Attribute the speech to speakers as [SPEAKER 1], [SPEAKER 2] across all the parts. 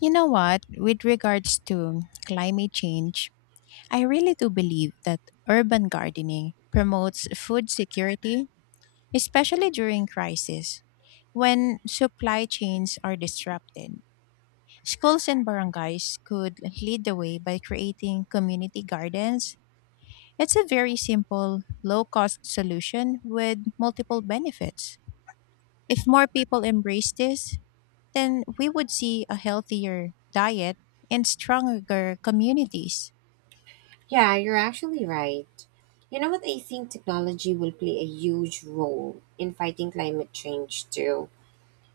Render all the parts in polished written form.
[SPEAKER 1] You know what? With regards to climate change, I really do believe that urban gardening promotes food security, especially during crisis. When supply chains are disrupted, schools and barangays could lead the way by creating community gardens. It's a very simple, low cost solution with multiple benefits. If more people embrace this, then we would see a healthier diet and stronger communities.
[SPEAKER 2] Yeah, you're actually right. You know what? I think technology will play a huge role in fighting climate change too.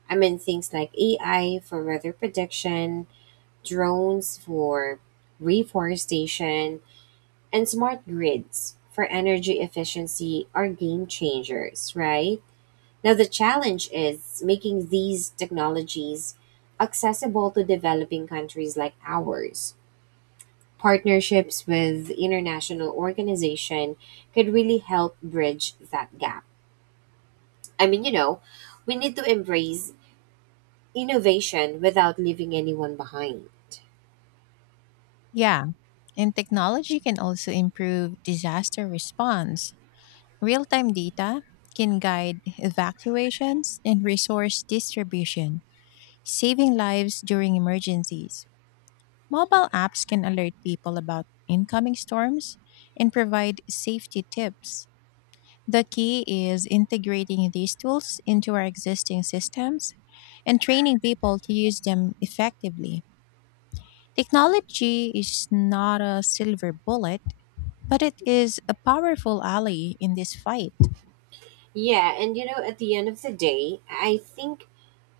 [SPEAKER 2] I mean, things like AI for weather prediction, drones for reforestation, and smart grids for energy efficiency are game changers, right? Now, the challenge is making these technologies accessible to developing countries like ours. Partnerships with international organization could really help bridge that gap. I mean, you know, we need to embrace innovation without leaving anyone behind.
[SPEAKER 1] Yeah, and technology can also improve disaster response. Real time data can guide evacuations and resource distribution, saving lives during emergencies. Mobile apps can alert people about incoming storms and provide safety tips. The key is integrating these tools into our existing systems and training people to use them effectively. Technology is not a silver bullet, but it is a powerful ally in this fight.
[SPEAKER 2] Yeah, and you know, at the end of the day, I think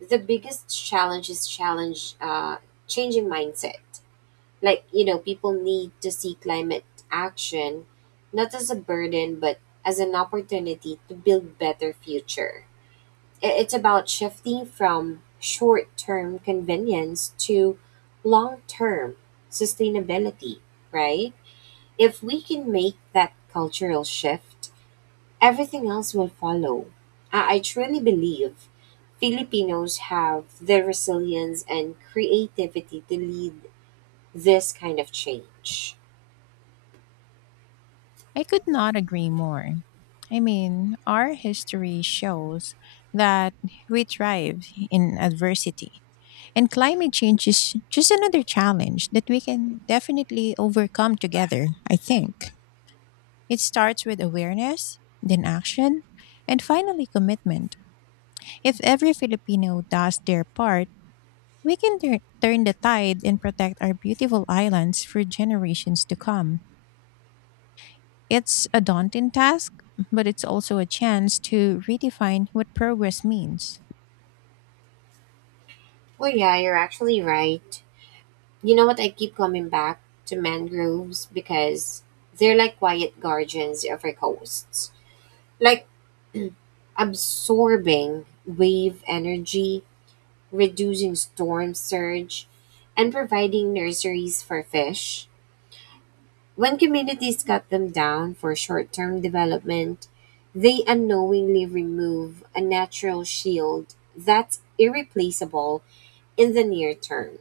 [SPEAKER 2] the biggest challenge is challenge changing mindset. Like you know, people need to see climate action not as a burden, but as an opportunity to build better future. It's about shifting from short term convenience to long term sustainability, right? If we can make that cultural shift, everything else will follow. I truly believe Filipinos have the resilience and creativity to lead this kind of change.
[SPEAKER 1] I could not agree more. I mean, our history shows that we thrive in adversity, and climate change is just another challenge that we can definitely overcome together, I think. It starts with awareness, then action, and finally commitment. If every Filipino does their part, we can turn the tide and protect our beautiful islands for generations to come. It's a daunting task, but it's also a chance to redefine what progress means.
[SPEAKER 2] Well, yeah, you're actually right. You know what? I keep coming back to mangroves because they're like quiet guardians of our coasts, like absorbing wave energy, reducing storm surge, and providing nurseries for fish. When communities cut them down for short term development, they unknowingly remove a natural shield that's irreplaceable in the near term.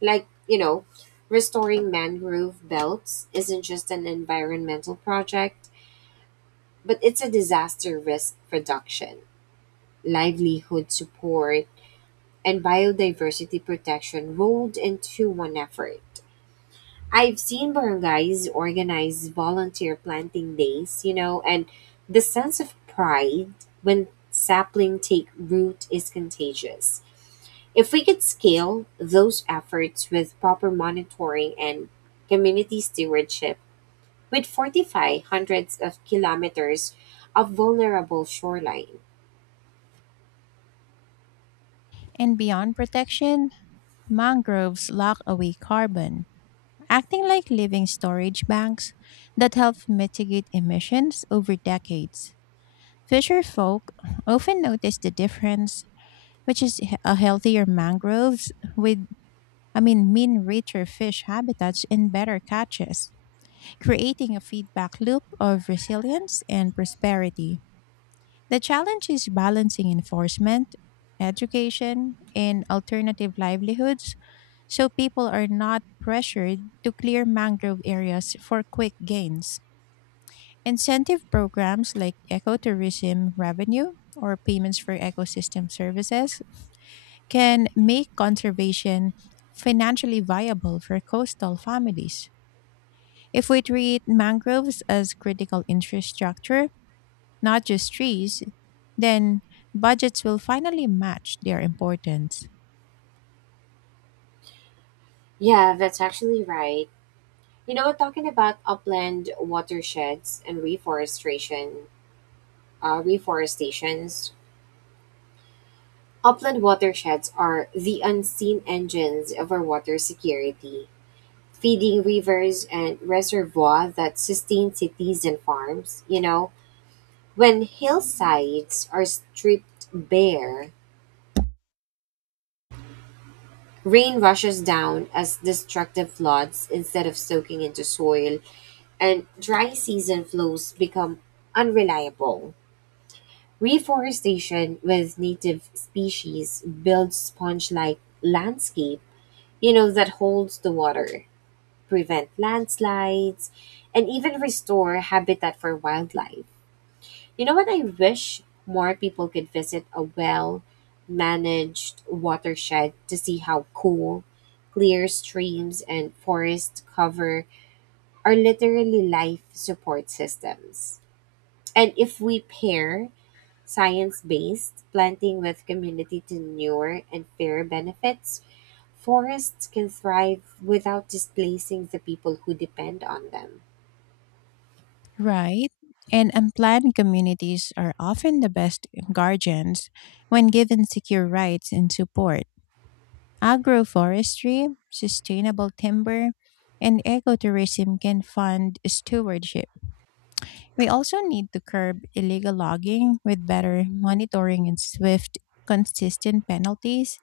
[SPEAKER 2] Like, you know, restoring mangrove belts isn't just an environmental project, but it's a disaster risk reduction, livelihood support, and biodiversity protection rolled into one effort. I've seen barangays organize volunteer planting days, you know, and the sense of pride when sapling take root is contagious. If we could scale those efforts with proper monitoring and community stewardship, we'd fortify hundreds of kilometers of vulnerable shoreline.
[SPEAKER 1] And beyond protection, mangroves lock away carbon, acting like living storage banks that help mitigate emissions over decades. Fisher folk often notice the difference, which is a healthier mangroves with, I mean richer fish habitats and better catches, creating a feedback loop of resilience and prosperity. The challenge is balancing enforcement, education, and alternative livelihoods so people are not pressured to clear mangrove areas for quick gains. Incentive programs like ecotourism revenue or payments for ecosystem services can make conservation financially viable for coastal families. If we treat mangroves as critical infrastructure, not just trees, then budgets will finally match their importance.
[SPEAKER 2] Yeah, that's actually right. You know, talking about upland watersheds and reforestations, upland watersheds are the unseen engines of our water security, feeding rivers and reservoirs that sustain cities and farms. You know, when hillsides are stripped bare, rain rushes down as destructive floods instead of soaking into soil, and dry season flows become unreliable. Reforestation with native species builds sponge-like landscape, you know, that holds the water, prevent landslides, and even restore habitat for wildlife. You know what? I wish more people could visit a well managed watershed to see how cool, clear streams and forest cover are literally life support systems. And if we pair science based, planting with community tenure and fair benefits, forests can thrive without displacing the people who depend on them.
[SPEAKER 1] Right? And unplanned communities are often the best guardians when given secure rights and support. Agroforestry, sustainable timber, and ecotourism can fund stewardship. We also need to curb illegal logging with better monitoring and swift, consistent penalties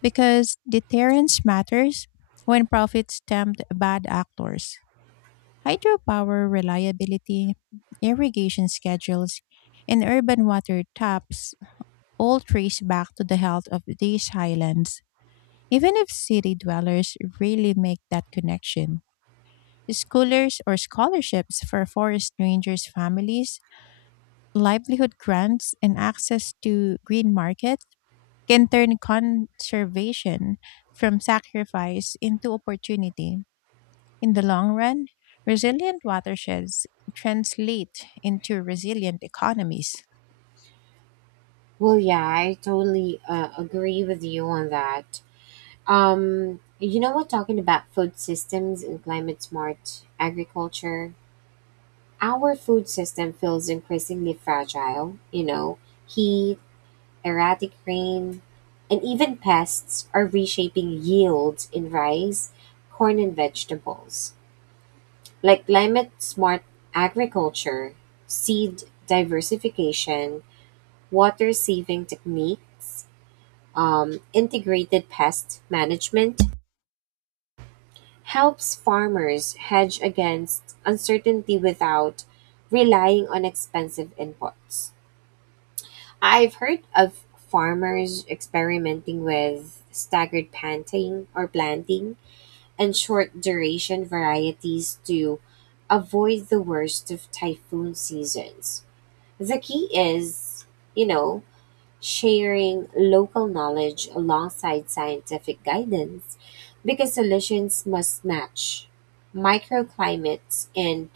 [SPEAKER 1] because deterrence matters when profits tempt bad actors. Hydropower reliability, irrigation schedules, and urban water taps all trace back to the health of these highlands. Even if city dwellers really make that connection, schoolers or scholarships for forest rangers' families, livelihood grants, and access to green markets can turn conservation from sacrifice into opportunity. In the long run, resilient watersheds translate into resilient economies.
[SPEAKER 2] Well, yeah, I totally agree with you on that. You know what, talking about food systems and climate smart agriculture, our food system feels increasingly fragile. You know, heat, erratic rain, and even pests are reshaping yields in rice, corn, and vegetables. Like climate smart agriculture, seed diversification, water saving techniques, integrated pest management helps farmers hedge against uncertainty without relying on expensive inputs. I've heard of farmers experimenting with staggered planting or planting and short duration varieties to avoid the worst of typhoon seasons. The key is, you know, sharing local knowledge alongside scientific guidance because solutions must match microclimates and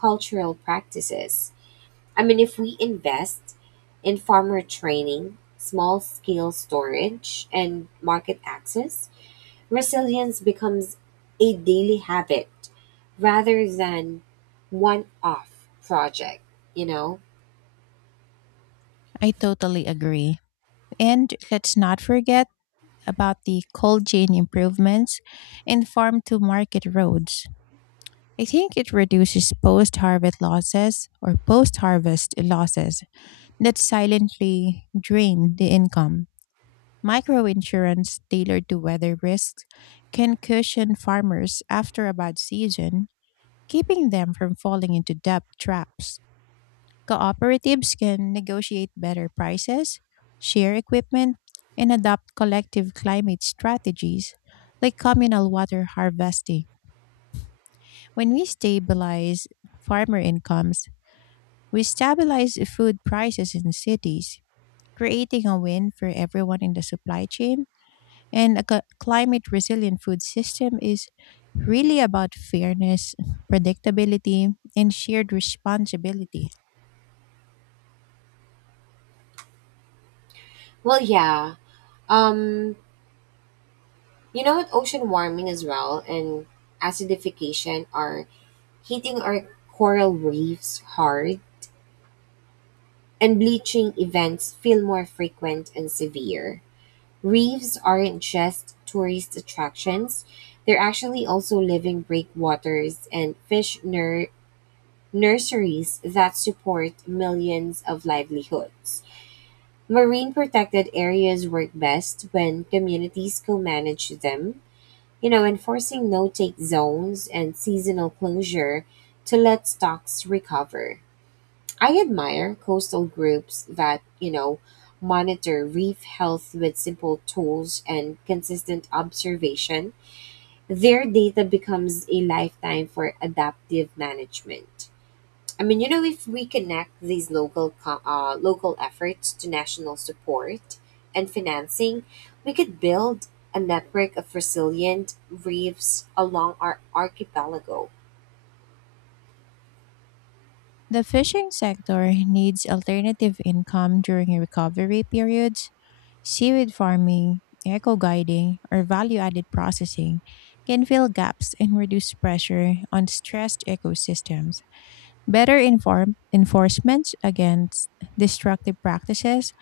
[SPEAKER 2] cultural practices. I mean, if we invest in farmer training, small scale storage, and market access, resilience becomes a daily habit rather than one off project, you know?
[SPEAKER 1] I totally agree. And let's not forget about the cold chain improvements and farm to market roads. I think it reduces post harvest losses that silently drain the income. Microinsurance tailored to weather risks can cushion farmers after a bad season, keeping them from falling into debt traps. Cooperatives can negotiate better prices, share equipment, and adopt collective climate strategies like communal water harvesting. When we stabilize farmer incomes, we stabilize food prices in cities, creating a win for everyone in the supply chain. And a climate resilient food system is really about fairness, predictability, and shared responsibility.
[SPEAKER 2] Well, yeah. Um, you know what? Ocean warming as well and acidification are hitting our coral reefs hard, and bleaching events feel more frequent and severe. Reefs aren't just tourist attractions, they're actually also living breakwaters and fish nurseries that support millions of livelihoods. Marine protected areas work best when communities co manage them. You know, enforcing no take zones and seasonal closure to let stocks recover. I admire coastal groups that, you know, monitor reef health with simple tools and consistent observation. Their data becomes a lifetime for adaptive management. I mean, you know, if we connect these local efforts to national support and financing, we could build a network of resilient reefs along our archipelago.
[SPEAKER 1] The fishing sector needs alternative income during recovery periods. Seaweed farming, eco guiding, or value added processing can fill gaps and reduce pressure on stressed ecosystems. Better enforcement against destructive practices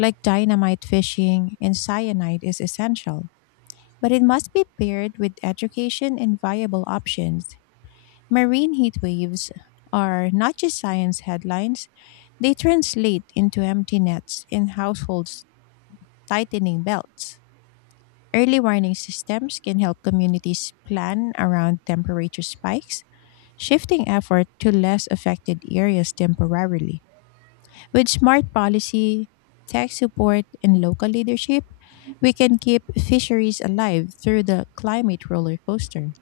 [SPEAKER 1] like dynamite fishing and cyanide is essential, but it must be paired with education and viable options. Marine heat waves are not just science headlines, they translate into empty nets and households tightening belts. Early warning systems can help communities plan around temperature spikes, shifting effort to less affected areas temporarily. With smart policy, tech support, and local leadership, we can keep fisheries alive through the climate roller coaster.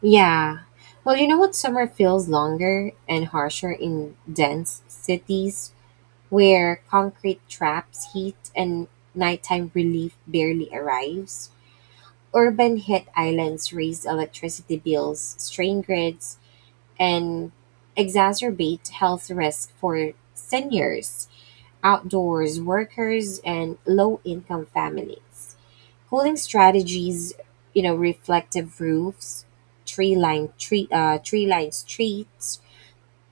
[SPEAKER 2] Yeah. Well, you know what? Summer feels longer and harsher in dense cities where concrete traps heat and nighttime relief barely arrives. Urban hit islands raise electricity bills, strain grids, and exacerbate health risk for seniors, outdoors workers, and low income families. Cooling strategies, you know, reflective roofs, tree-lined streets,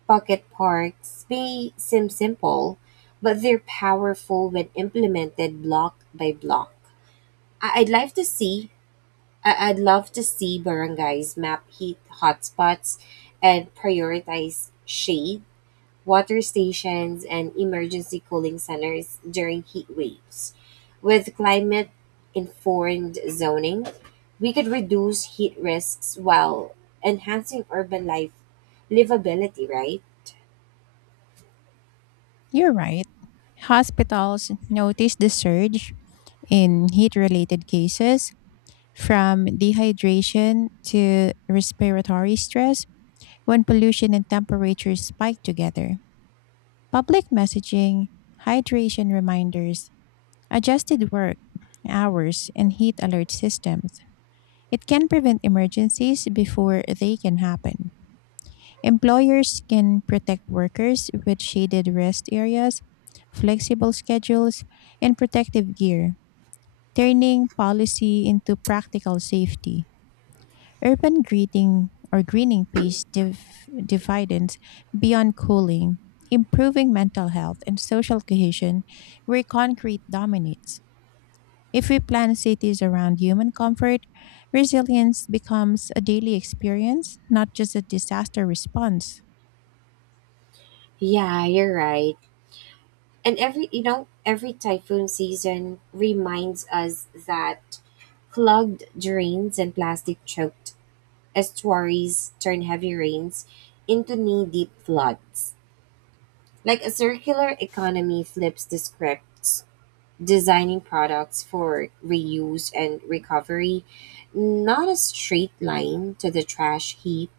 [SPEAKER 2] pocket parks may seem simple, but they're powerful when implemented block by block. I- I'd like to see I'd love to see barangays map heat hotspots and prioritize shade, water stations, and emergency cooling centers during heat waves. With climate informed zoning, we could reduce heat risks while enhancing urban life livability, right?
[SPEAKER 1] You're right. Hospitals noticed the surge in heat related cases, from dehydration to respiratory stress when pollution and temperature spike together. Public messaging, hydration reminders, adjusted work hours, and heat alert systems. It can prevent emergencies before they can happen. Employers can protect workers with shaded rest areas, flexible schedules, and protective gear, turning policy into practical safety. Urban greeting or greening pays dividends beyond cooling, improving mental health and social cohesion where concrete dominates. If we plan cities around human comfort, resilience becomes a daily experience, not just a disaster response.
[SPEAKER 2] Yeah, you're right. And every typhoon season reminds us that clogged drains and plastic choked estuaries turn heavy rains into knee deep floods. Like a circular economy flips the scripts, designing products for reuse and recovery, not a straight line to the trash heap.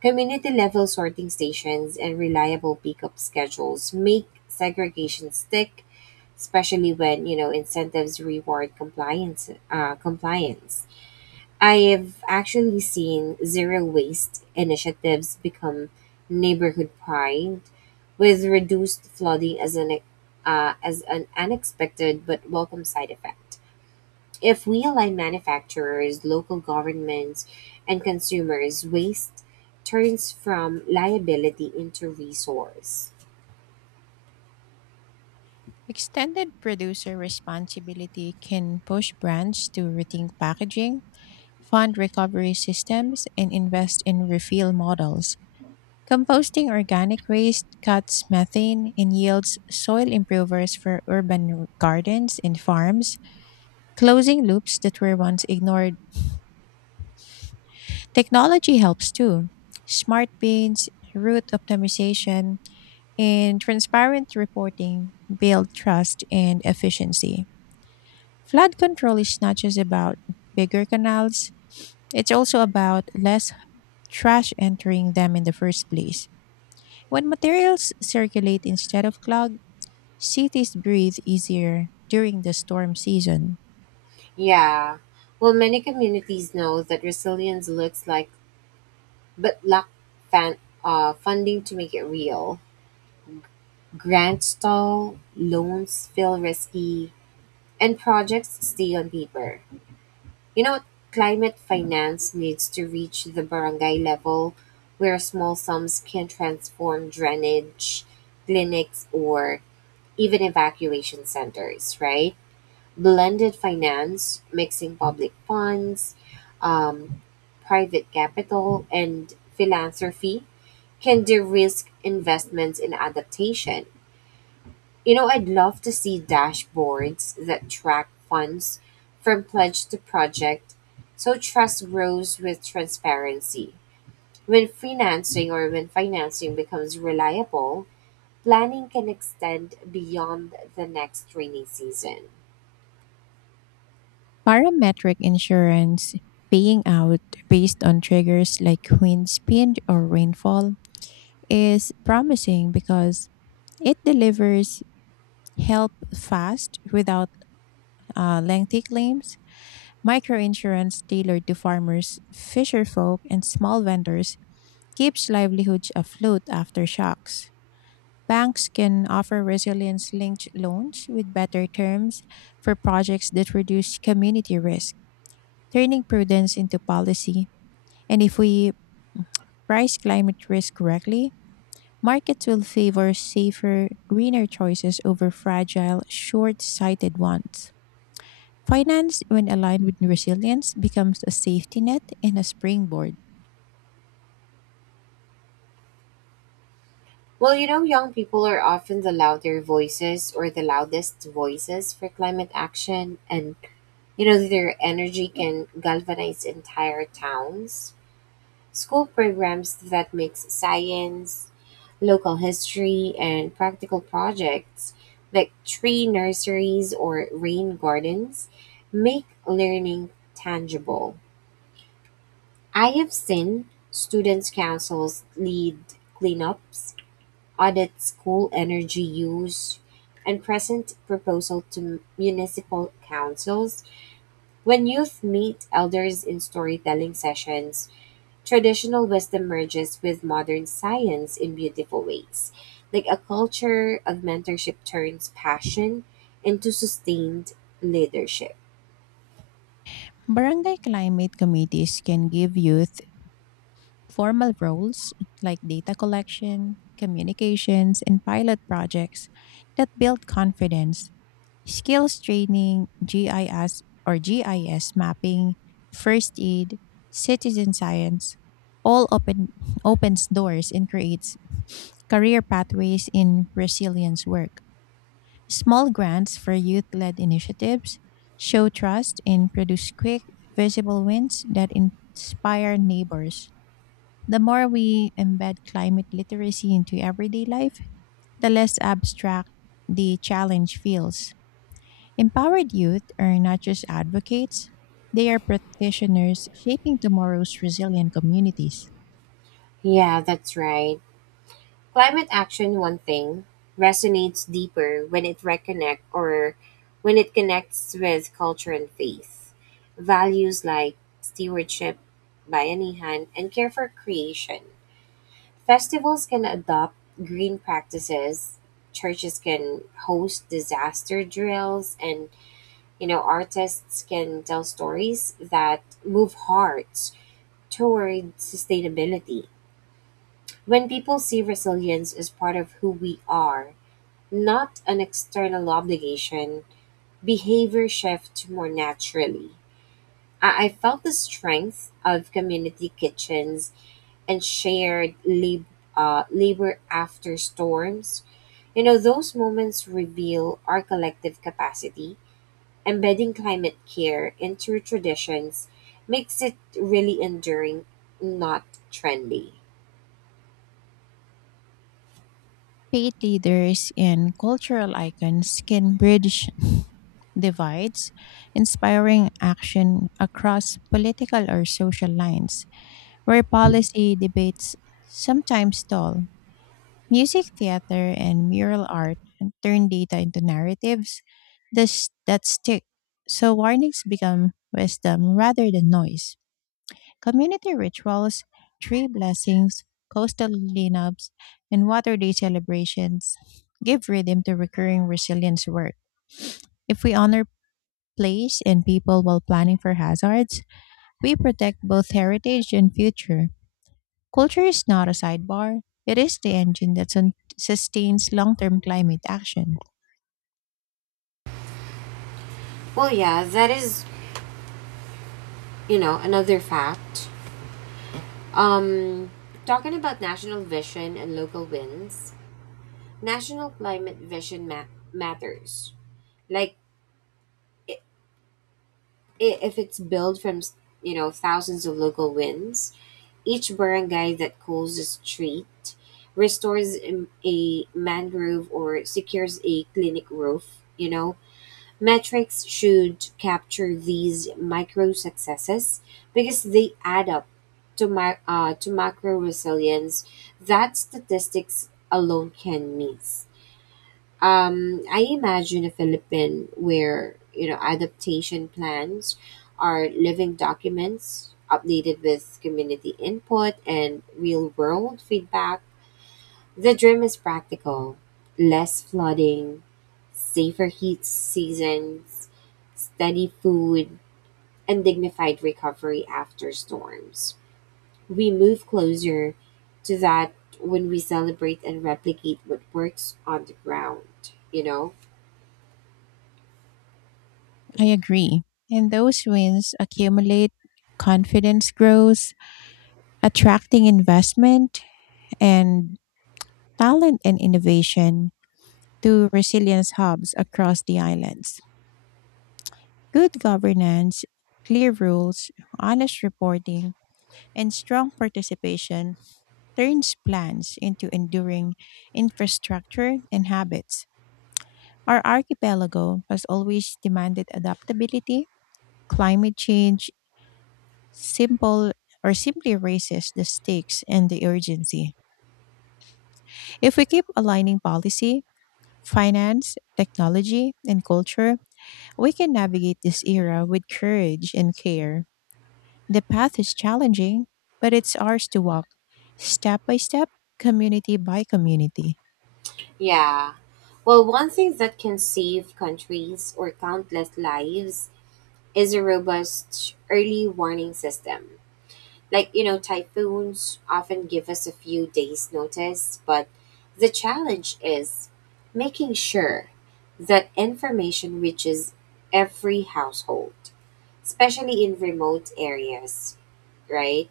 [SPEAKER 2] Community level sorting stations and reliable pickup schedules make segregation stick, especially when you know incentives reward compliance. I've actually seen zero waste initiatives become neighborhood pride, with reduced flooding as an unexpected but welcome side effect. If we align manufacturers, local governments, and consumers, waste turns from liability into resource.
[SPEAKER 1] Extended producer responsibility can push brands to rethink packaging fund recovery systems, and invest in refill models. Composting organic waste cuts methane and yields soil improvers for urban gardens and farms, closing loops that were once ignored. Technology helps too. Smart bins, route optimization, and transparent reporting build trust and efficiency. Flood control is not just about bigger canals, it's also about less trash entering them in the first place. When materials circulate instead of clog, cities breathe easier during the storm season.
[SPEAKER 2] Yeah. Well, many communities know that resilience looks like, but lack fan, funding to make it real. Grants stall, loans feel risky, and projects stay on paper. You know, climate finance needs to reach the barangay level where small sums can transform drainage, clinics, or even evacuation centers, right? Blended finance, mixing public funds, um, private capital, and philanthropy can de risk investments in adaptation. You know, I'd love to see dashboards that track funds from pledge to project so trust grows with transparency. When financing becomes reliable, planning can extend beyond the next rainy season.
[SPEAKER 1] Parametric insurance paying out based on triggers like wind speed or rainfall is promising because it delivers help fast without lengthy claims. Microinsurance tailored to farmers, fisherfolk, and small vendors keeps livelihoods afloat after shocks. Banks can offer resilience linked loans with better terms for projects that reduce community risk, turning prudence into policy. And if we price climate risk correctly, markets will favor safer, greener choices over fragile, short sighted ones. Finance, when aligned with resilience, becomes a safety net and a springboard.
[SPEAKER 2] Well, you know, young people are often the louder voices or the loudest voices for climate action, and you know, their energy can galvanize entire towns. School programs that mix science, local history, and practical projects like tree nurseries or rain gardens make learning tangible. I have seen students' councils lead cleanups, audit school energy use, and present proposal to municipal councils. When youth meet elders in storytelling sessions, traditional wisdom merges with modern science in beautiful ways, like a culture of mentorship turns passion into sustained leadership.
[SPEAKER 1] Barangay climate committees can give youth formal roles like data collection, communications, and pilot projects that build confidence, skills training, GIS mapping, first aid, citizen science, all open opens doors and creates career pathways in resilience work. Small grants for youth-led initiatives show trust and produce quick, visible wins that inspire neighbors. The more we embed climate literacy into everyday life, the less abstract the challenge feels. Empowered youth are not just advocates, they are practitioners shaping tomorrow's resilient communities.
[SPEAKER 2] Yeah, that's right. Climate action, one thing, resonates deeper when it connects with culture and faith. Values like stewardship, bayanihan, and care for creation. Festivals can adopt green practices, churches can host disaster drills, and you know, artists can tell stories that move hearts toward sustainability. When people see resilience as part of who we are, not an external obligation, behavior shifts more naturally. I felt the strength of community kitchens and labor after storms. You know, those moments reveal our collective capacity. Embedding climate care into traditions makes it really enduring, not trendy.
[SPEAKER 1] Faith leaders and cultural icons can bridge divides, inspiring action across political or social lines, where policy debates sometimes stall. Music, theater, and mural art turn data into that stick. So warnings become wisdom rather than noise. Community rituals, tree blessings, coastal cleanups, and water day celebrations give rhythm to recurring resilience work. If we honor place and people while planning for hazards, we protect both heritage and future. Culture is not a sidebar, it is the engine that sustains long term climate action.
[SPEAKER 2] Well, yeah, that is, you know, another fact. Um, Talking about national vision and local wins, national climate vision matters. Like, i- if it's built from, you know, thousands of local wins, each barangay that calls a street restores a mangrove or secures a clinic roof, you know. Metrics should capture these micro successes because they add up to macro resilience that statistics alone can miss. I imagine a Philippine where you know adaptation plans are living documents updated with community input and real world feedback. The dream is practical, less flooding, safer heat seasons, steady food, and dignified recovery after storms. We move closer to that when we celebrate and replicate what works on the ground, you know?
[SPEAKER 1] I agree. And those wins accumulate, confidence grows, attracting investment and talent and innovation to resilience hubs across the islands. Good governance, clear rules, honest reporting, and strong participation turns plans into enduring infrastructure and habits. Our archipelago has always demanded adaptability. Climate change simple or simply raises the stakes and the urgency. If we keep aligning policy, finance, technology, and culture, we can navigate this era with courage and care. The path is challenging, but it's ours to walk, step by step, community by community.
[SPEAKER 2] Yeah. Well, one thing that can save countries or countless lives is a robust early warning system. Like, you know, typhoons often give us a few days' notice, but the challenge is making sure that information reaches every household, especially in remote areas, right?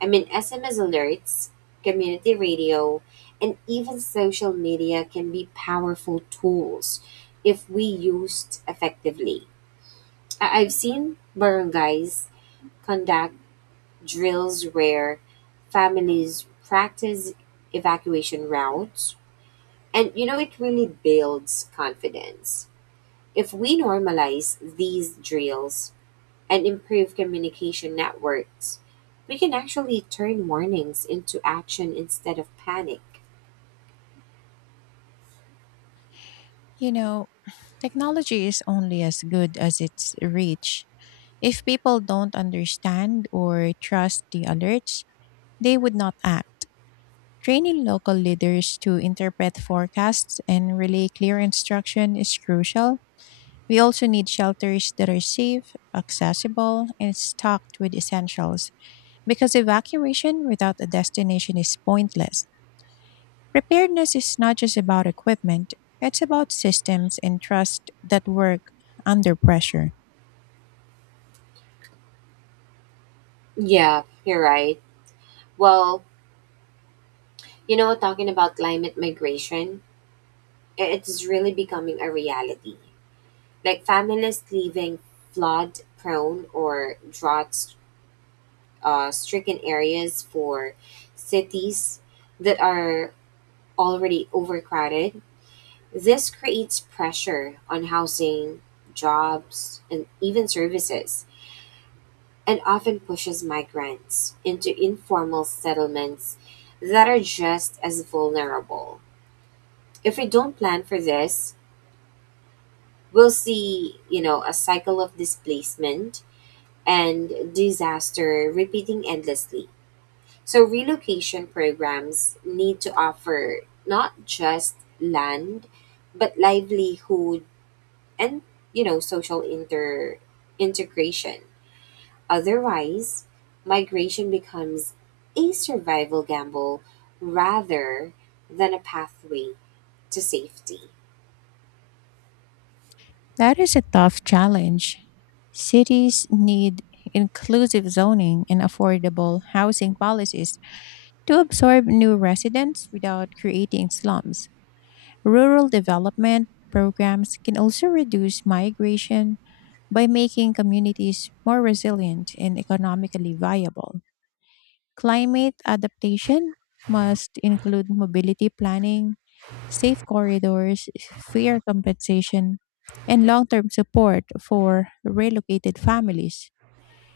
[SPEAKER 2] I mean, SMS alerts, community radio, and even social media can be powerful tools if we used effectively. I've seen barangays conduct drills where families practice evacuation routes, and you know, it really builds confidence. If we normalize these drills, and improve communication networks, we can actually turn warnings into action instead of panic.
[SPEAKER 1] You know, technology is only as good as its reach. If people don't understand or trust the alerts, they would not act. Training local leaders to interpret forecasts and relay clear instruction is crucial. We also need shelters that are safe, accessible, and stocked with essentials because evacuation without a destination is pointless. Preparedness is not just about equipment, it's about systems and trust that work under pressure.
[SPEAKER 2] Yeah, you're right. Well, you know, talking about climate migration, it's really becoming a reality. Like families leaving flood prone or drought stricken areas for cities that are already overcrowded. This creates pressure on housing, jobs, and even services, and often pushes migrants into informal settlements that are just as vulnerable. If we don't plan for this, we'll see, you know, a cycle of displacement and disaster repeating endlessly. So relocation programs need to offer not just land, but livelihood, and you know, social inter integration. Otherwise, migration becomes a survival gamble rather than a pathway to safety.
[SPEAKER 1] That is a tough challenge. Cities need inclusive zoning and affordable housing policies to absorb new residents without creating slums. Rural development programs can also reduce migration by making communities more resilient and economically viable. Climate adaptation must include mobility planning, safe corridors, fair compensation, and long term support for relocated families.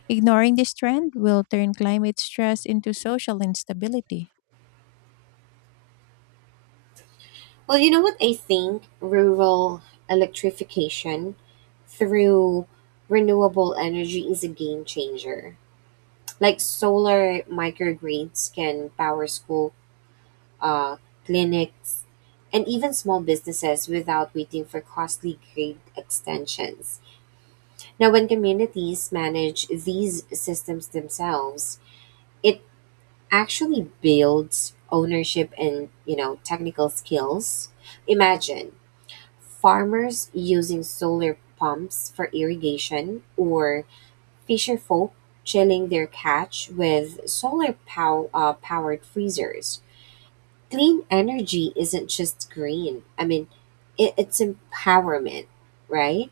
[SPEAKER 1] Ignoring this trend will turn climate stress into social instability.
[SPEAKER 2] Well, you know what? I think rural electrification through renewable energy is a game changer. Like solar microgrids can power school uh, clinics, and even small businesses without waiting for costly grade extensions. Now, when communities manage these systems themselves, it actually builds ownership and you know technical skills. Imagine farmers using solar pumps for irrigation or fisher folk chilling their catch with powered freezers. Clean energy isn't just green. I mean, it's empowerment, right?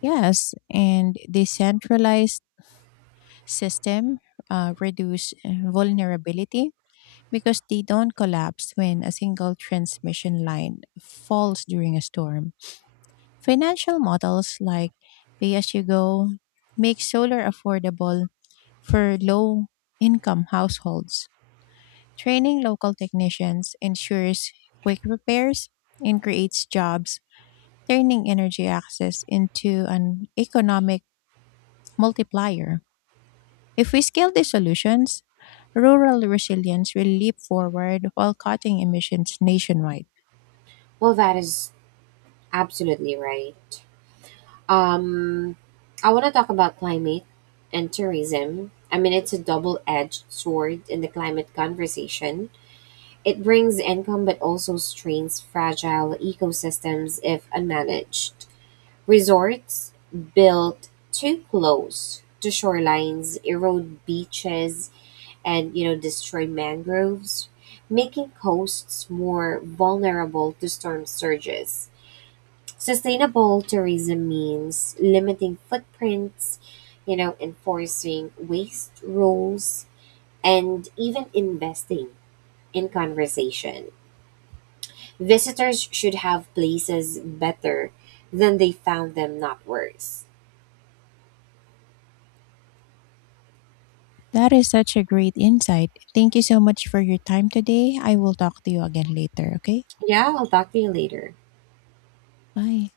[SPEAKER 1] Yes, and decentralized system reduce vulnerability because they don't collapse when a single transmission line falls during a storm. Financial models like pay as you go make solar affordable for low income households. Training local technicians ensures quick repairs and creates jobs turning energy access into an economic multiplier. If we scale these solutions, rural resilience will leap forward while cutting emissions nationwide.
[SPEAKER 2] Well, that is absolutely right. Um, I want to talk about climate and tourism. I mean, it's a double edged sword in the climate conversation. It brings income but also strains fragile ecosystems if unmanaged. Resorts built too close to shorelines erode beaches and you know destroy mangroves, making coasts more vulnerable to storm surges. Sustainable tourism means limiting footprints, you know, enforcing waste rules, and even investing in conversation. Visitors should have places better than they found them, not worse.
[SPEAKER 1] That is such a great insight. Thank you so much for your time today. I will talk to you again later, okay?
[SPEAKER 2] Yeah, I'll talk to you later.
[SPEAKER 1] Bye.